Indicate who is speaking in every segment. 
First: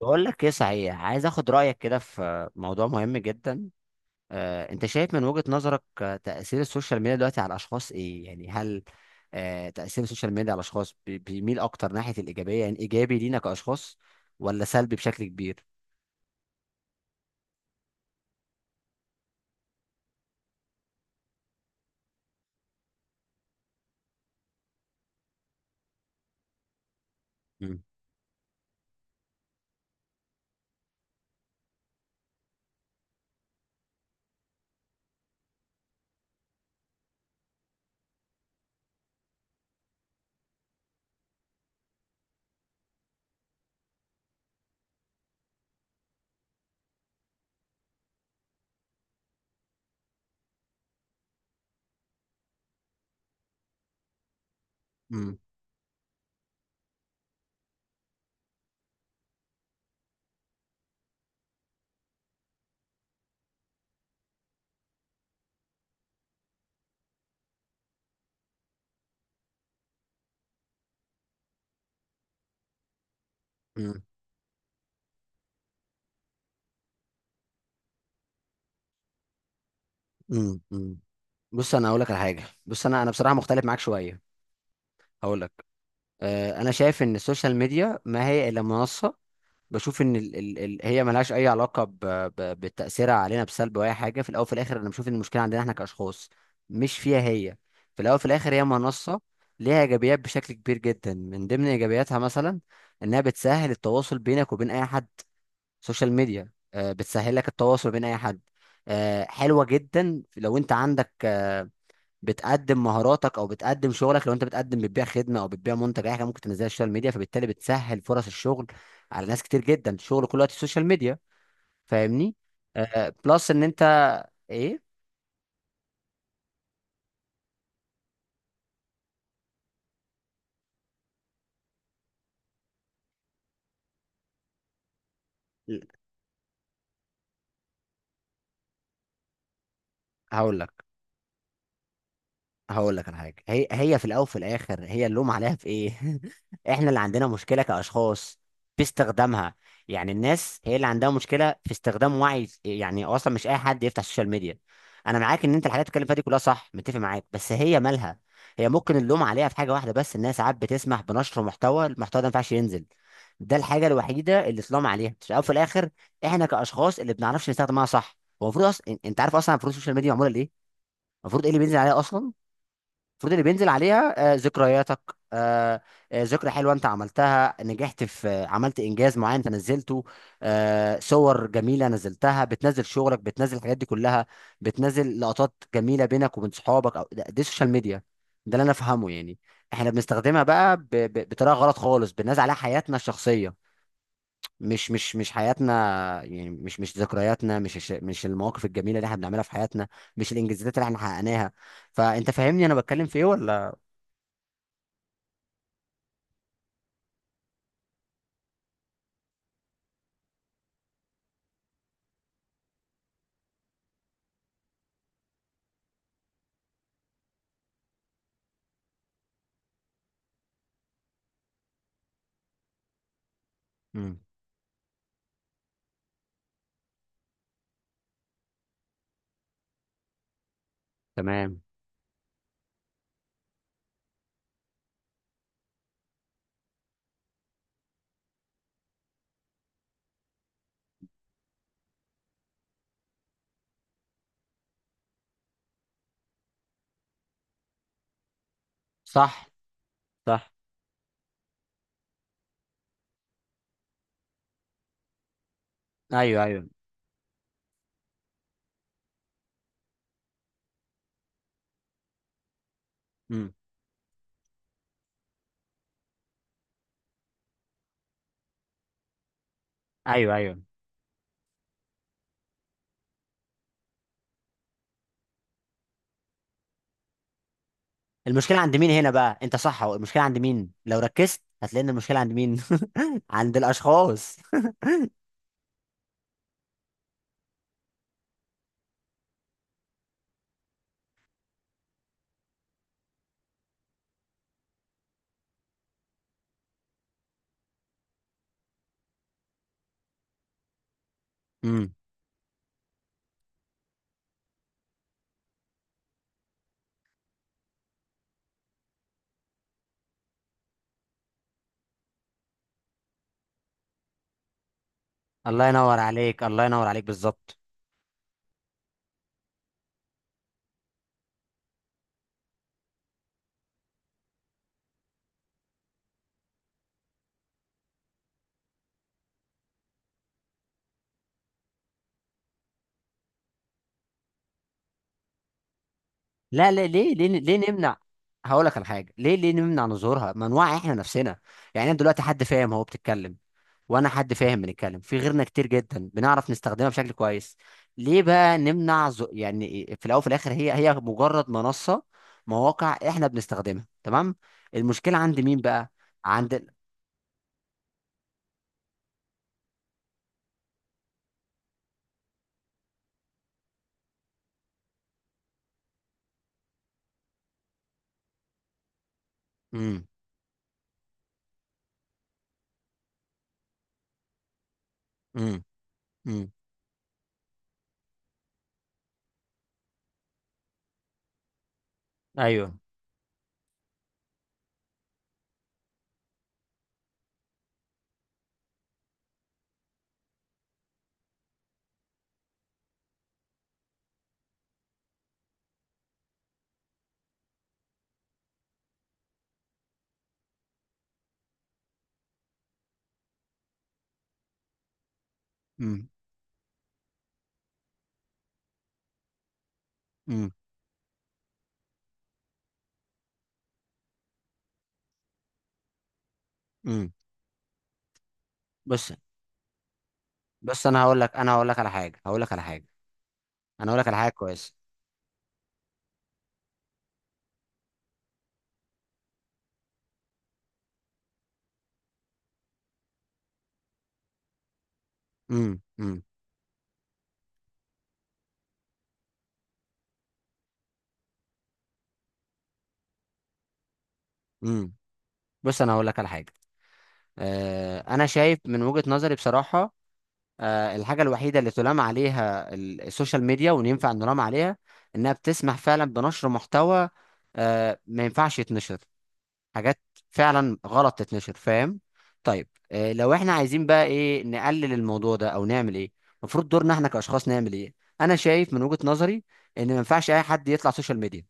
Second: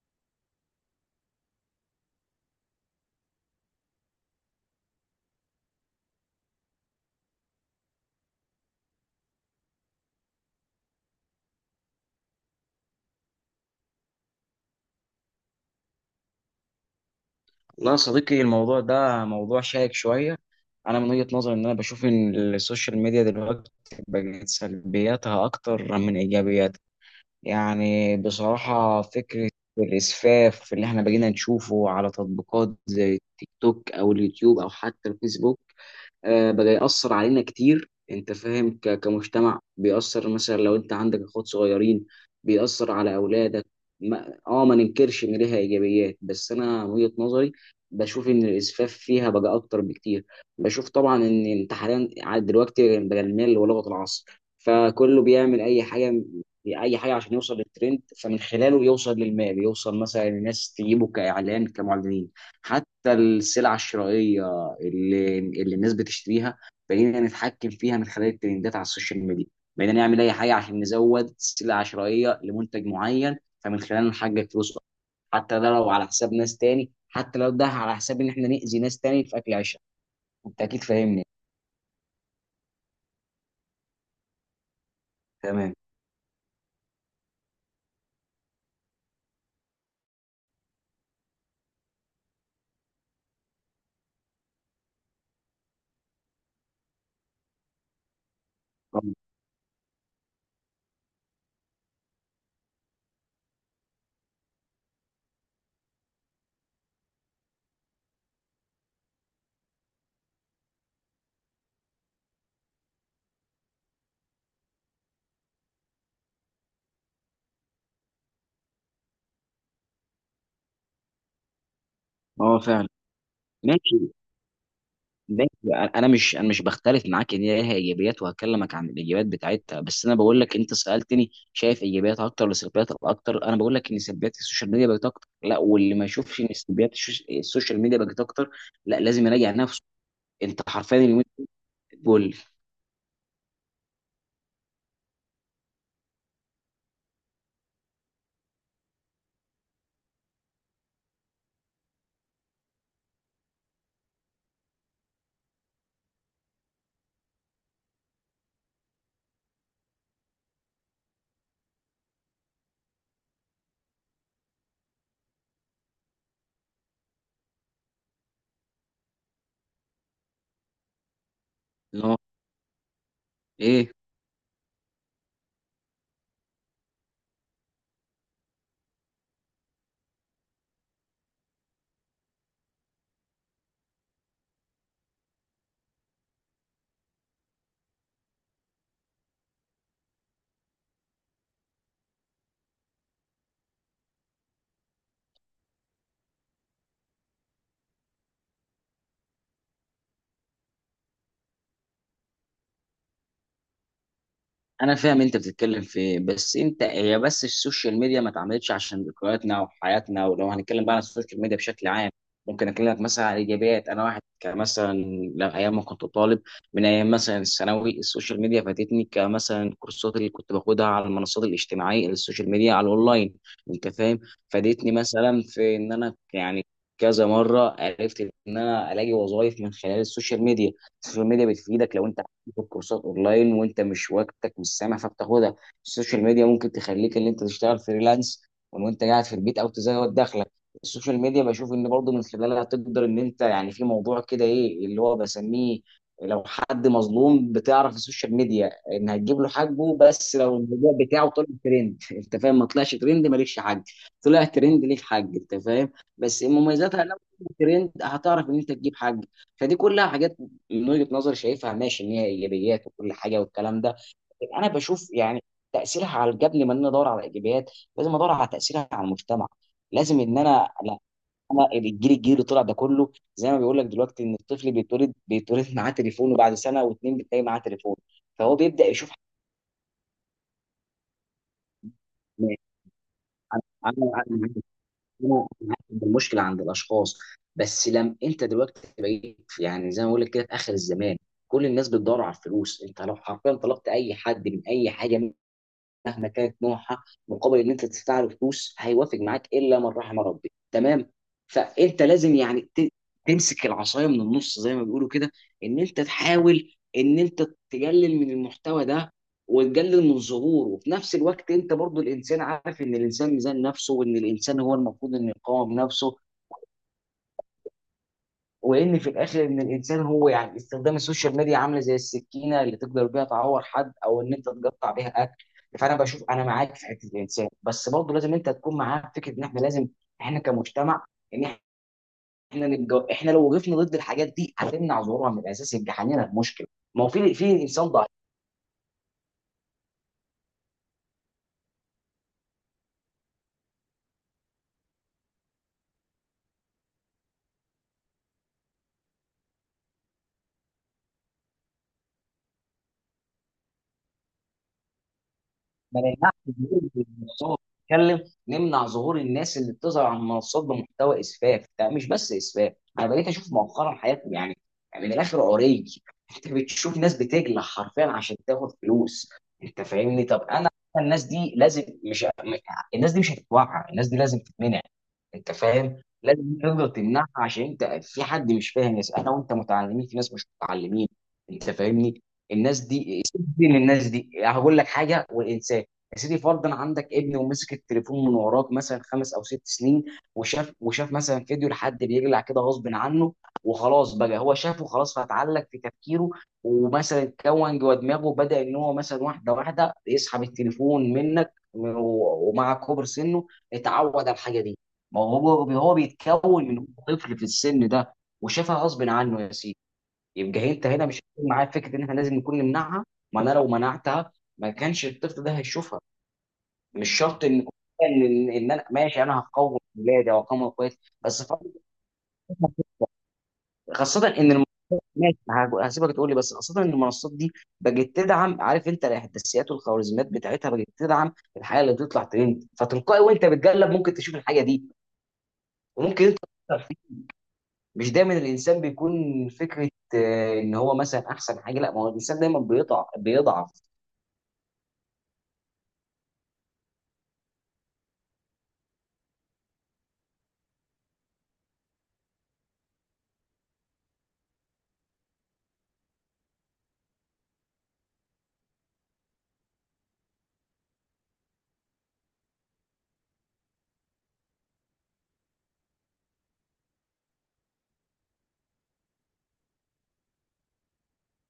Speaker 1: بقول لك ايه صحيح، عايز اخد رايك كده في موضوع مهم جدا. انت شايف من وجهة نظرك، تاثير السوشيال ميديا دلوقتي على الاشخاص ايه؟ يعني هل تاثير السوشيال ميديا على الاشخاص بيميل اكتر ناحيه الايجابيه؟ يعني ايجابي لينا كاشخاص ولا سلبي بشكل كبير؟
Speaker 2: والله يا صديقي، الموضوع ده موضوع شائك شوية. أنا من وجهة نظري إن أنا بشوف إن السوشيال ميديا دلوقتي بقت سلبياتها أكتر من إيجابياتها.
Speaker 1: مم.
Speaker 2: بصراحة فكرة الإسفاف اللي إحنا بقينا نشوفه على تطبيقات زي التيك توك أو اليوتيوب أو حتى الفيسبوك، بقى يأثر علينا كتير. انت فاهم، كمجتمع بيأثر، مثلا لو انت عندك اخوات صغيرين بيأثر على اولادك. ما ننكرش ان ليها ايجابيات، بس انا من وجهة نظري بشوف ان الاسفاف فيها بقى اكتر بكتير. بشوف طبعا ان انت حاليا عاد دلوقتي بقى المال ولغة العصر، فكله
Speaker 1: مم.
Speaker 2: بيعمل اي حاجة، اي حاجة عشان يوصل للترند، فمن خلاله يوصل للمال، يوصل مثلا الناس تجيبه كاعلان كمعلنين. حتى السلع الشرائية اللي الناس بتشتريها بقينا نتحكم فيها من خلال الترندات على السوشيال ميديا. بقينا نعمل اي حاجه عشان نزود سلة عشوائيه لمنتج معين فمن
Speaker 1: مم.
Speaker 2: خلاله نحقق فلوس، حتى ده لو على حساب ناس تاني، حتى لو ده على حساب ان احنا نأذي ناس تاني في اكل عيشها.
Speaker 1: مم.
Speaker 2: انت اكيد
Speaker 1: مم.
Speaker 2: فاهمني.
Speaker 1: بص، انا هقول لك على حاجه. بص، انا بصراحه مختلف معاك شويه. هقول لك،
Speaker 2: تمام.
Speaker 1: انا شايف ان السوشيال ميديا ما هي الا منصه. بشوف ان ال هي ملهاش اي علاقه ب بتاثيرها علينا بسلب او اي حاجه. في الاول وفي الاخر انا بشوف ان المشكله عندنا احنا كاشخاص، مش فيها هي. في الاول وفي الاخر هي منصه،
Speaker 2: اه.
Speaker 1: ليها ايجابيات بشكل كبير جدا. من ضمن ايجابياتها مثلا انها بتسهل التواصل بينك وبين اي حد. سوشيال ميديا بتسهل لك التواصل بين اي حد. حلوه جدا. لو انت عندك، بتقدم مهاراتك او بتقدم شغلك، لو انت بتقدم بتبيع خدمه او بتبيع منتج، اي حاجه ممكن تنزلها على السوشيال ميديا، فبالتالي بتسهل فرص الشغل على ناس كتير جدا. الشغل كله دلوقتي السوشيال ميديا. فاهمني؟
Speaker 2: فعلا.
Speaker 1: بلس ان انت،
Speaker 2: ماشي.
Speaker 1: ايه.
Speaker 2: ماشي، انا مش بختلف معاك ان هي ليها ايجابيات، وهكلمك عن الايجابيات بتاعتها، بس انا بقول لك، انت سالتني شايف ايجابيات اكتر ولا سلبيات اكتر، انا بقول لك ان سلبيات السوشيال ميديا بقت اكتر. لا، واللي ما يشوفش ان سلبيات السوشيال ميديا بقت اكتر لا لازم يراجع نفسه.
Speaker 1: هقول
Speaker 2: انت
Speaker 1: لك،
Speaker 2: حرفيا اليومين دول
Speaker 1: هقول لك على حاجه. هي هي في الاول وفي الاخر، هي اللوم عليها في ايه؟ احنا اللي عندنا مشكله كاشخاص في استخدامها. يعني الناس هي اللي عندها مشكله في استخدام، وعي. يعني اصلا مش اي حد يفتح السوشيال ميديا. انا معاك ان انت الحاجات اللي بتتكلم فيها دي كلها صح، متفق معاك، بس هي مالها. هي ممكن اللوم عليها في حاجه واحده بس، الناس ساعات بتسمح بنشر محتوى، المحتوى ده ما ينفعش ينزل. ده الحاجه الوحيده اللي اتلام عليها. في الاول وفي الاخر احنا كاشخاص اللي بنعرفش نستخدمها صح. هو المفروض اصلا، انت عارف اصلا المفروض السوشيال ميديا معموله ليه؟ المفروض ايه اللي بينزل عليها
Speaker 2: اللي هو
Speaker 1: اصلا؟ المفروض اللي بينزل
Speaker 2: ايه.
Speaker 1: عليها ذكرياتك، آه، ذكرى حلوه انت عملتها، نجحت في عملت انجاز معين انت نزلته، صور جميله نزلتها، بتنزل شغلك، بتنزل الحاجات دي كلها، بتنزل لقطات جميله بينك وبين صحابك، او ده دي السوشيال ميديا، ده اللي انا افهمه يعني. احنا بنستخدمها بقى بطريقه غلط خالص. بننزل عليها حياتنا الشخصيه، مش حياتنا، يعني مش ذكرياتنا، مش المواقف الجميله اللي احنا بنعملها في حياتنا، مش الانجازات اللي احنا حققناها. فانت فاهمني انا بتكلم في ايه ولا؟
Speaker 2: انا فاهم انت بتتكلم في ايه، بس انت هي بس السوشيال ميديا ما اتعملتش عشان ذكرياتنا وحياتنا. ولو هنتكلم بقى عن السوشيال ميديا بشكل عام، ممكن اكلمك مثلا عن الايجابيات. انا واحد كمثلا لو ايام ما كنت طالب، من ايام مثلا الثانوي، السوشيال ميديا فاتتني كمثلا الكورسات اللي كنت باخدها على المنصات الاجتماعيه، السوشيال ميديا على الاونلاين، انت
Speaker 1: امم.
Speaker 2: فاهم. فادتني مثلا في ان انا، كذا مره عرفت ان انا الاقي وظائف من خلال السوشيال ميديا. السوشيال ميديا
Speaker 1: تمام.
Speaker 2: بتفيدك لو انت تاخد كورسات اونلاين وانت مش وقتك مش سامح فبتاخدها. السوشيال ميديا ممكن تخليك ان انت تشتغل فريلانس وانت قاعد في البيت او تزود دخلك. السوشيال ميديا بشوف ان برضه من خلالها تقدر ان انت، يعني في موضوع كده ايه اللي هو بسميه، لو حد مظلوم بتعرف السوشيال ميديا ان هتجيب
Speaker 1: صح.
Speaker 2: له حقه، بس
Speaker 1: صح.
Speaker 2: لو الموضوع بتاعه طلع ترند انت فاهم، ما طلعش ترند مالكش حق، طلع ترند ليك حق، انت فاهم. بس
Speaker 1: ايوه، ايوه.
Speaker 2: مميزاتها لو طلع ترند هتعرف ان انت تجيب حق. فدي كلها حاجات من وجهة نظري شايفها ماشي ان هي ايجابيات وكل حاجه
Speaker 1: امم.
Speaker 2: والكلام ده. انا بشوف تاثيرها على، قبل ما انا ادور على الايجابيات لازم ادور على تاثيرها على المجتمع. لازم
Speaker 1: ايوه،
Speaker 2: ان
Speaker 1: ايوه.
Speaker 2: انا لا، الجيل، اللي طلع ده كله زي ما بيقول لك دلوقتي، ان الطفل بيتولد، بيتولد معاه تليفون، وبعد سنه واتنين بتلاقي معاه تليفون، فهو
Speaker 1: المشكله عند
Speaker 2: بيبدا
Speaker 1: مين
Speaker 2: يشوف
Speaker 1: هنا
Speaker 2: حاجات.
Speaker 1: بقى؟ انت صح، هو المشكله عند مين؟ لو ركزت هتلاقي ان المشكله عند مين. عند
Speaker 2: انا انا أنا معاك.
Speaker 1: الاشخاص.
Speaker 2: أنا معاك إن المشكله عند الاشخاص، بس لم انت دلوقتي بقيت، زي ما بقول لك كده، في اخر الزمان كل الناس بتدور على الفلوس. انت لو حرفيا طلبت اي حد من اي حاجه مهما كانت نوعها مقابل ان انت تدفع له فلوس هيوافق معاك، الا من رحم ربي. تمام.
Speaker 1: امم.
Speaker 2: فانت لازم تمسك العصايه من النص زي ما بيقولوا كده، ان انت تحاول ان انت تقلل من المحتوى ده، وتقلل من ظهوره. وفي نفس الوقت انت برضو الانسان، عارف ان الانسان ميزان نفسه، وان الانسان هو المفروض انه
Speaker 1: الله
Speaker 2: يقاوم
Speaker 1: ينور
Speaker 2: نفسه،
Speaker 1: عليك، الله ينور عليك، بالظبط.
Speaker 2: وان في الاخر ان الانسان هو، يعني استخدام السوشيال ميديا عامله زي السكينه، اللي تقدر بيها تعور حد او ان انت تقطع بيها اكل. فانا بشوف، انا معاك في حته الانسان، بس برضه لازم انت تكون معاك في فكره ان احنا لازم، احنا كمجتمع، ان احنا احنا لو وقفنا ضد الحاجات دي هتمنع ظهورها من الاساس، يبقى حلينا المشكله.
Speaker 1: لا لا،
Speaker 2: ما هو
Speaker 1: ليه ليه
Speaker 2: في
Speaker 1: ليه
Speaker 2: انسان
Speaker 1: نمنع؟
Speaker 2: ضعيف.
Speaker 1: هقول لك على حاجه. ليه ليه نمنع من ظهورها؟ ما نوعي احنا نفسنا. يعني أنا دلوقتي حد فاهم، هو بتتكلم وانا حد فاهم، بنتكلم. في غيرنا كتير جدا بنعرف نستخدمها بشكل كويس. ليه بقى نمنع يعني؟ في الاول وفي الاخر هي هي مجرد منصه، مواقع احنا بنستخدمها. تمام. المشكله عند مين بقى؟
Speaker 2: ما نمنعش
Speaker 1: عند.
Speaker 2: ظهور المنصات بتتكلم، نمنع ظهور الناس اللي بتظهر على المنصات بمحتوى اسفاف. ده مش بس اسفاف، انا بقيت اشوف مؤخرا حياتي، يعني يعني من الاخر عري، انت بتشوف ناس بتجلع حرفيا عشان تاخد فلوس. انت
Speaker 1: امم.
Speaker 2: فاهمني؟ طب انا الناس دي لازم مش، الناس دي مش هتتوعى، الناس دي لازم تتمنع. انت
Speaker 1: امم.
Speaker 2: فاهم؟ لازم
Speaker 1: امم.
Speaker 2: انت تقدر تمنعها، عشان انت في حد مش فاهم، ناس انا وانت متعلمين في ناس مش متعلمين، انت فاهمني.
Speaker 1: ايوه.
Speaker 2: الناس دي سيبني من الناس دي، هقول لك حاجه. والانسان يا سيدي فرضا عندك ابن ومسك التليفون من وراك مثلا خمس او ست سنين، وشاف، مثلا فيديو لحد بيجلع كده غصب عنه، وخلاص بقى هو شافه خلاص فاتعلق في تفكيره، ومثلا كون جوه دماغه، وبدا ان هو مثلا واحده واحده يسحب التليفون منك ومع كبر سنه اتعود على الحاجه دي. ما هو هو
Speaker 1: امم.
Speaker 2: بيتكون من هو طفل في السن ده، وشافها غصب عنه، يا سيدي.
Speaker 1: امم.
Speaker 2: يبقى انت هنا مش هتكون معايا في فكره ان احنا لازم نكون نمنعها؟ ما انا لو منعتها ما كانش الطفل ده هيشوفها. مش
Speaker 1: امم.
Speaker 2: شرط ان إن انا
Speaker 1: بص،
Speaker 2: ماشي انا هقوم ولادي او هقوم
Speaker 1: بص
Speaker 2: اخواتي،
Speaker 1: انا هقول لك،
Speaker 2: بس
Speaker 1: انا
Speaker 2: فعلا
Speaker 1: هقول لك على حاجه، هقول لك على حاجه، انا هقول لك على
Speaker 2: خاصه
Speaker 1: حاجه
Speaker 2: ان
Speaker 1: كويس.
Speaker 2: ماشي، هسيبك تقول لي، بس خاصه ان المنصات دي بقت تدعم، عارف انت الاحداثيات والخوارزميات بتاعتها بقت تدعم الحاجه اللي بتطلع ترند، فتلقائي وانت بتقلب ممكن تشوف الحاجه دي،
Speaker 1: امم. امم.
Speaker 2: وممكن انت مش دايما الانسان بيكون فكره، ان هو مثلا احسن حاجه. لا، ما هو الانسان دايما بيضعف،
Speaker 1: امم. بص انا هقول لك على حاجه. انا شايف من وجهه نظري بصراحه، الحاجة الوحيدة اللي تلام عليها السوشيال ميديا وان ينفع نلام عليها، انها بتسمح فعلا بنشر محتوى ما ينفعش يتنشر، حاجات فعلا غلط تتنشر. فاهم؟ طيب، لو احنا عايزين بقى ايه، نقلل الموضوع ده او نعمل ايه؟ المفروض دورنا احنا كاشخاص نعمل ايه؟ انا شايف من وجهة نظري ان ما ينفعش اي حد يطلع سوشيال ميديا.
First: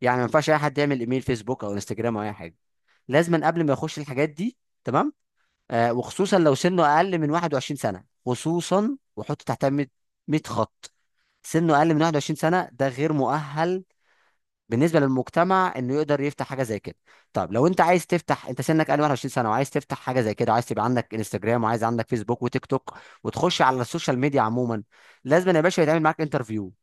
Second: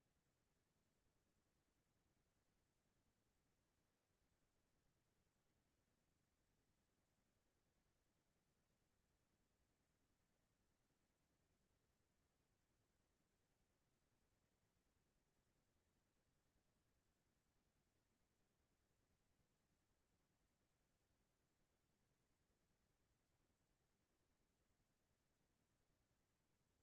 Speaker 1: يعني ما ينفعش اي حد يعمل ايميل فيسبوك او انستجرام او اي حاجة لازما، قبل ما يخش الحاجات دي. تمام؟ وخصوصا لو سنه اقل من 21 سنه، خصوصا، وحط تحتها 100، 100 خط. سنه اقل من 21 سنه ده غير مؤهل بالنسبه للمجتمع انه يقدر يفتح حاجه زي كده. طب لو انت عايز تفتح، انت سنك اقل من 21 سنه وعايز تفتح حاجه زي كده، وعايز تبقى عندك انستجرام، وعايز عندك فيسبوك وتيك توك، وتخش على السوشيال ميديا عموما، لازم يا باشا يتعمل معاك انترفيو،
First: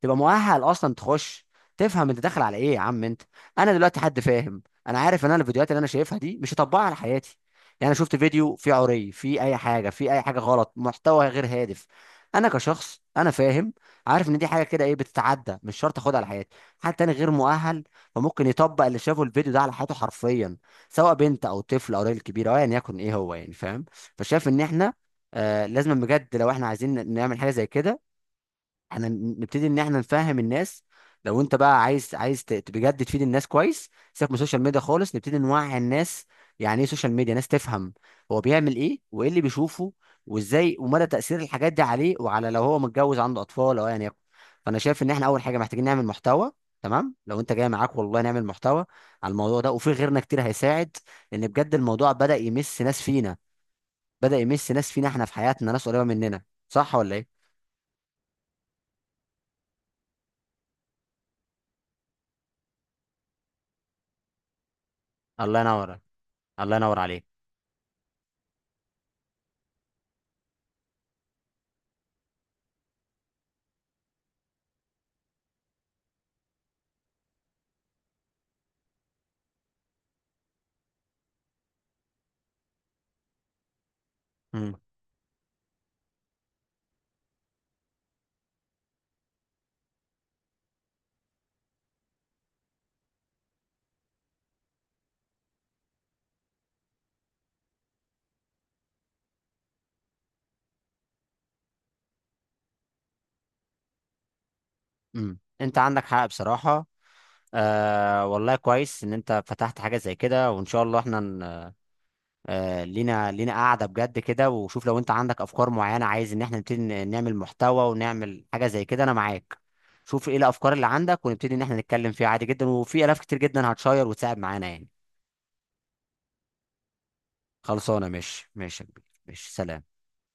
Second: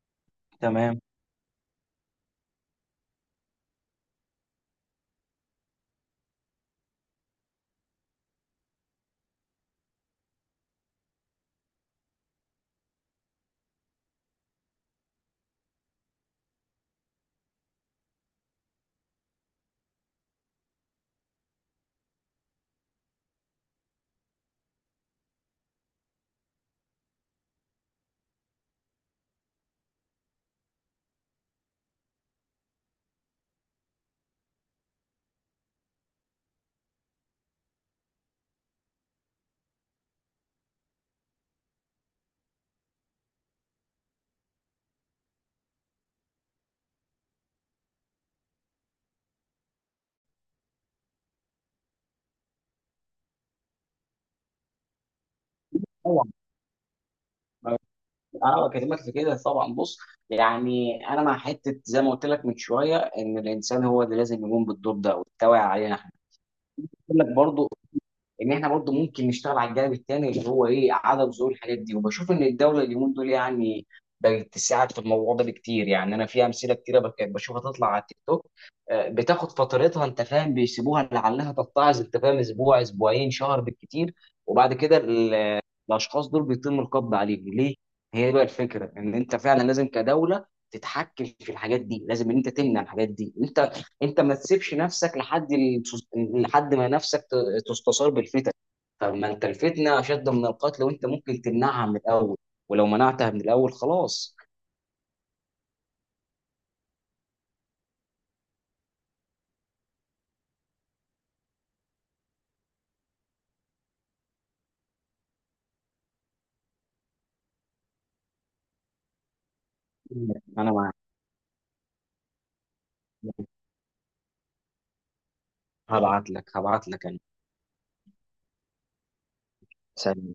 Speaker 1: تبقى مؤهل اصلا
Speaker 2: تمام.
Speaker 1: تخش. تفهم انت داخل على ايه يا عم انت. انا دلوقتي حد فاهم، انا عارف ان انا الفيديوهات اللي انا شايفها دي مش هطبقها على حياتي. يعني انا شفت فيديو فيه عري، فيه اي حاجه، فيه اي حاجه غلط، محتوى غير هادف، انا كشخص انا فاهم، عارف ان دي حاجه كده ايه، بتتعدى، مش شرط اخدها على حياتي. حد تاني غير مؤهل، فممكن يطبق اللي شافه الفيديو ده على حياته حرفيا، سواء بنت او طفل او راجل كبير او ايا يعني يكن ايه هو يعني. فاهم؟ فشايف ان احنا آه لازم بجد، لو احنا عايزين نعمل حاجه زي كده، احنا نبتدي ان احنا نفهم الناس. لو انت بقى عايز، عايز بجد تفيد الناس كويس، سيبك من السوشيال ميديا خالص، نبتدي نوعي الناس يعني ايه سوشيال ميديا، ناس تفهم هو بيعمل ايه وايه اللي بيشوفه وازاي، ومدى تأثير الحاجات دي عليه، وعلى لو هو متجوز عنده اطفال او ايا يكن. فانا شايف ان احنا اول حاجه محتاجين نعمل محتوى. تمام، لو انت جاي معاك، والله نعمل محتوى على الموضوع ده، وفي غيرنا كتير هيساعد. لان بجد الموضوع بدأ يمس ناس فينا، بدأ يمس ناس فينا احنا في حياتنا، ناس قريبه
Speaker 2: طبعا،
Speaker 1: مننا. صح ولا ايه؟
Speaker 2: انا بكلمك في كده طبعا. بص، يعني انا مع حته زي ما قلت لك من شويه ان الانسان هو اللي لازم يقوم بالدور ده
Speaker 1: الله
Speaker 2: والتوعية علينا
Speaker 1: ينور،
Speaker 2: احنا.
Speaker 1: الله ينور
Speaker 2: بقول
Speaker 1: عليك.
Speaker 2: لك برضو ان احنا برضو ممكن نشتغل على الجانب التاني اللي هو ايه، عدم ظهور الحاجات دي. وبشوف ان الدوله اليومين دول يعني بقت تساعد في الموضوع ده بكتير. يعني انا في امثله كتيره بشوفها تطلع على التيك توك، بتاخد فترتها، انت فاهم، بيسيبوها لعلها تتعظ، انت فاهم، اسبوع، اسبوعين، شهر بالكتير،
Speaker 1: مم.
Speaker 2: وبعد كده الاشخاص دول بيتم القبض عليهم. ليه؟ هي بقى الفكره ان انت فعلا لازم كدوله تتحكم في الحاجات دي، لازم ان انت تمنع الحاجات دي. انت انت ما تسيبش نفسك لحد لحد ما نفسك تستثار بالفتن. طب ما انت الفتنه اشد من القتل، وانت ممكن تمنعها من الاول، ولو منعتها من الاول خلاص.
Speaker 1: مم. انت عندك حق بصراحة. والله كويس ان انت فتحت حاجة زي كده. وان شاء الله احنا آه لينا، لينا قاعدة بجد كده، وشوف لو انت عندك افكار معينة، عايز ان احنا نبتدي نعمل محتوى ونعمل حاجة زي كده، انا معاك. شوف ايه
Speaker 2: انا
Speaker 1: الافكار اللي
Speaker 2: معاك.
Speaker 1: عندك ونبتدي ان احنا نتكلم فيها عادي جدا، وفي الاف كتير جدا هتشير وتساعد معانا يعني.
Speaker 2: هبعت لك انا.
Speaker 1: خلصانة، ماشي ماشي يا كبير. ماشي، سلام.
Speaker 2: سلام.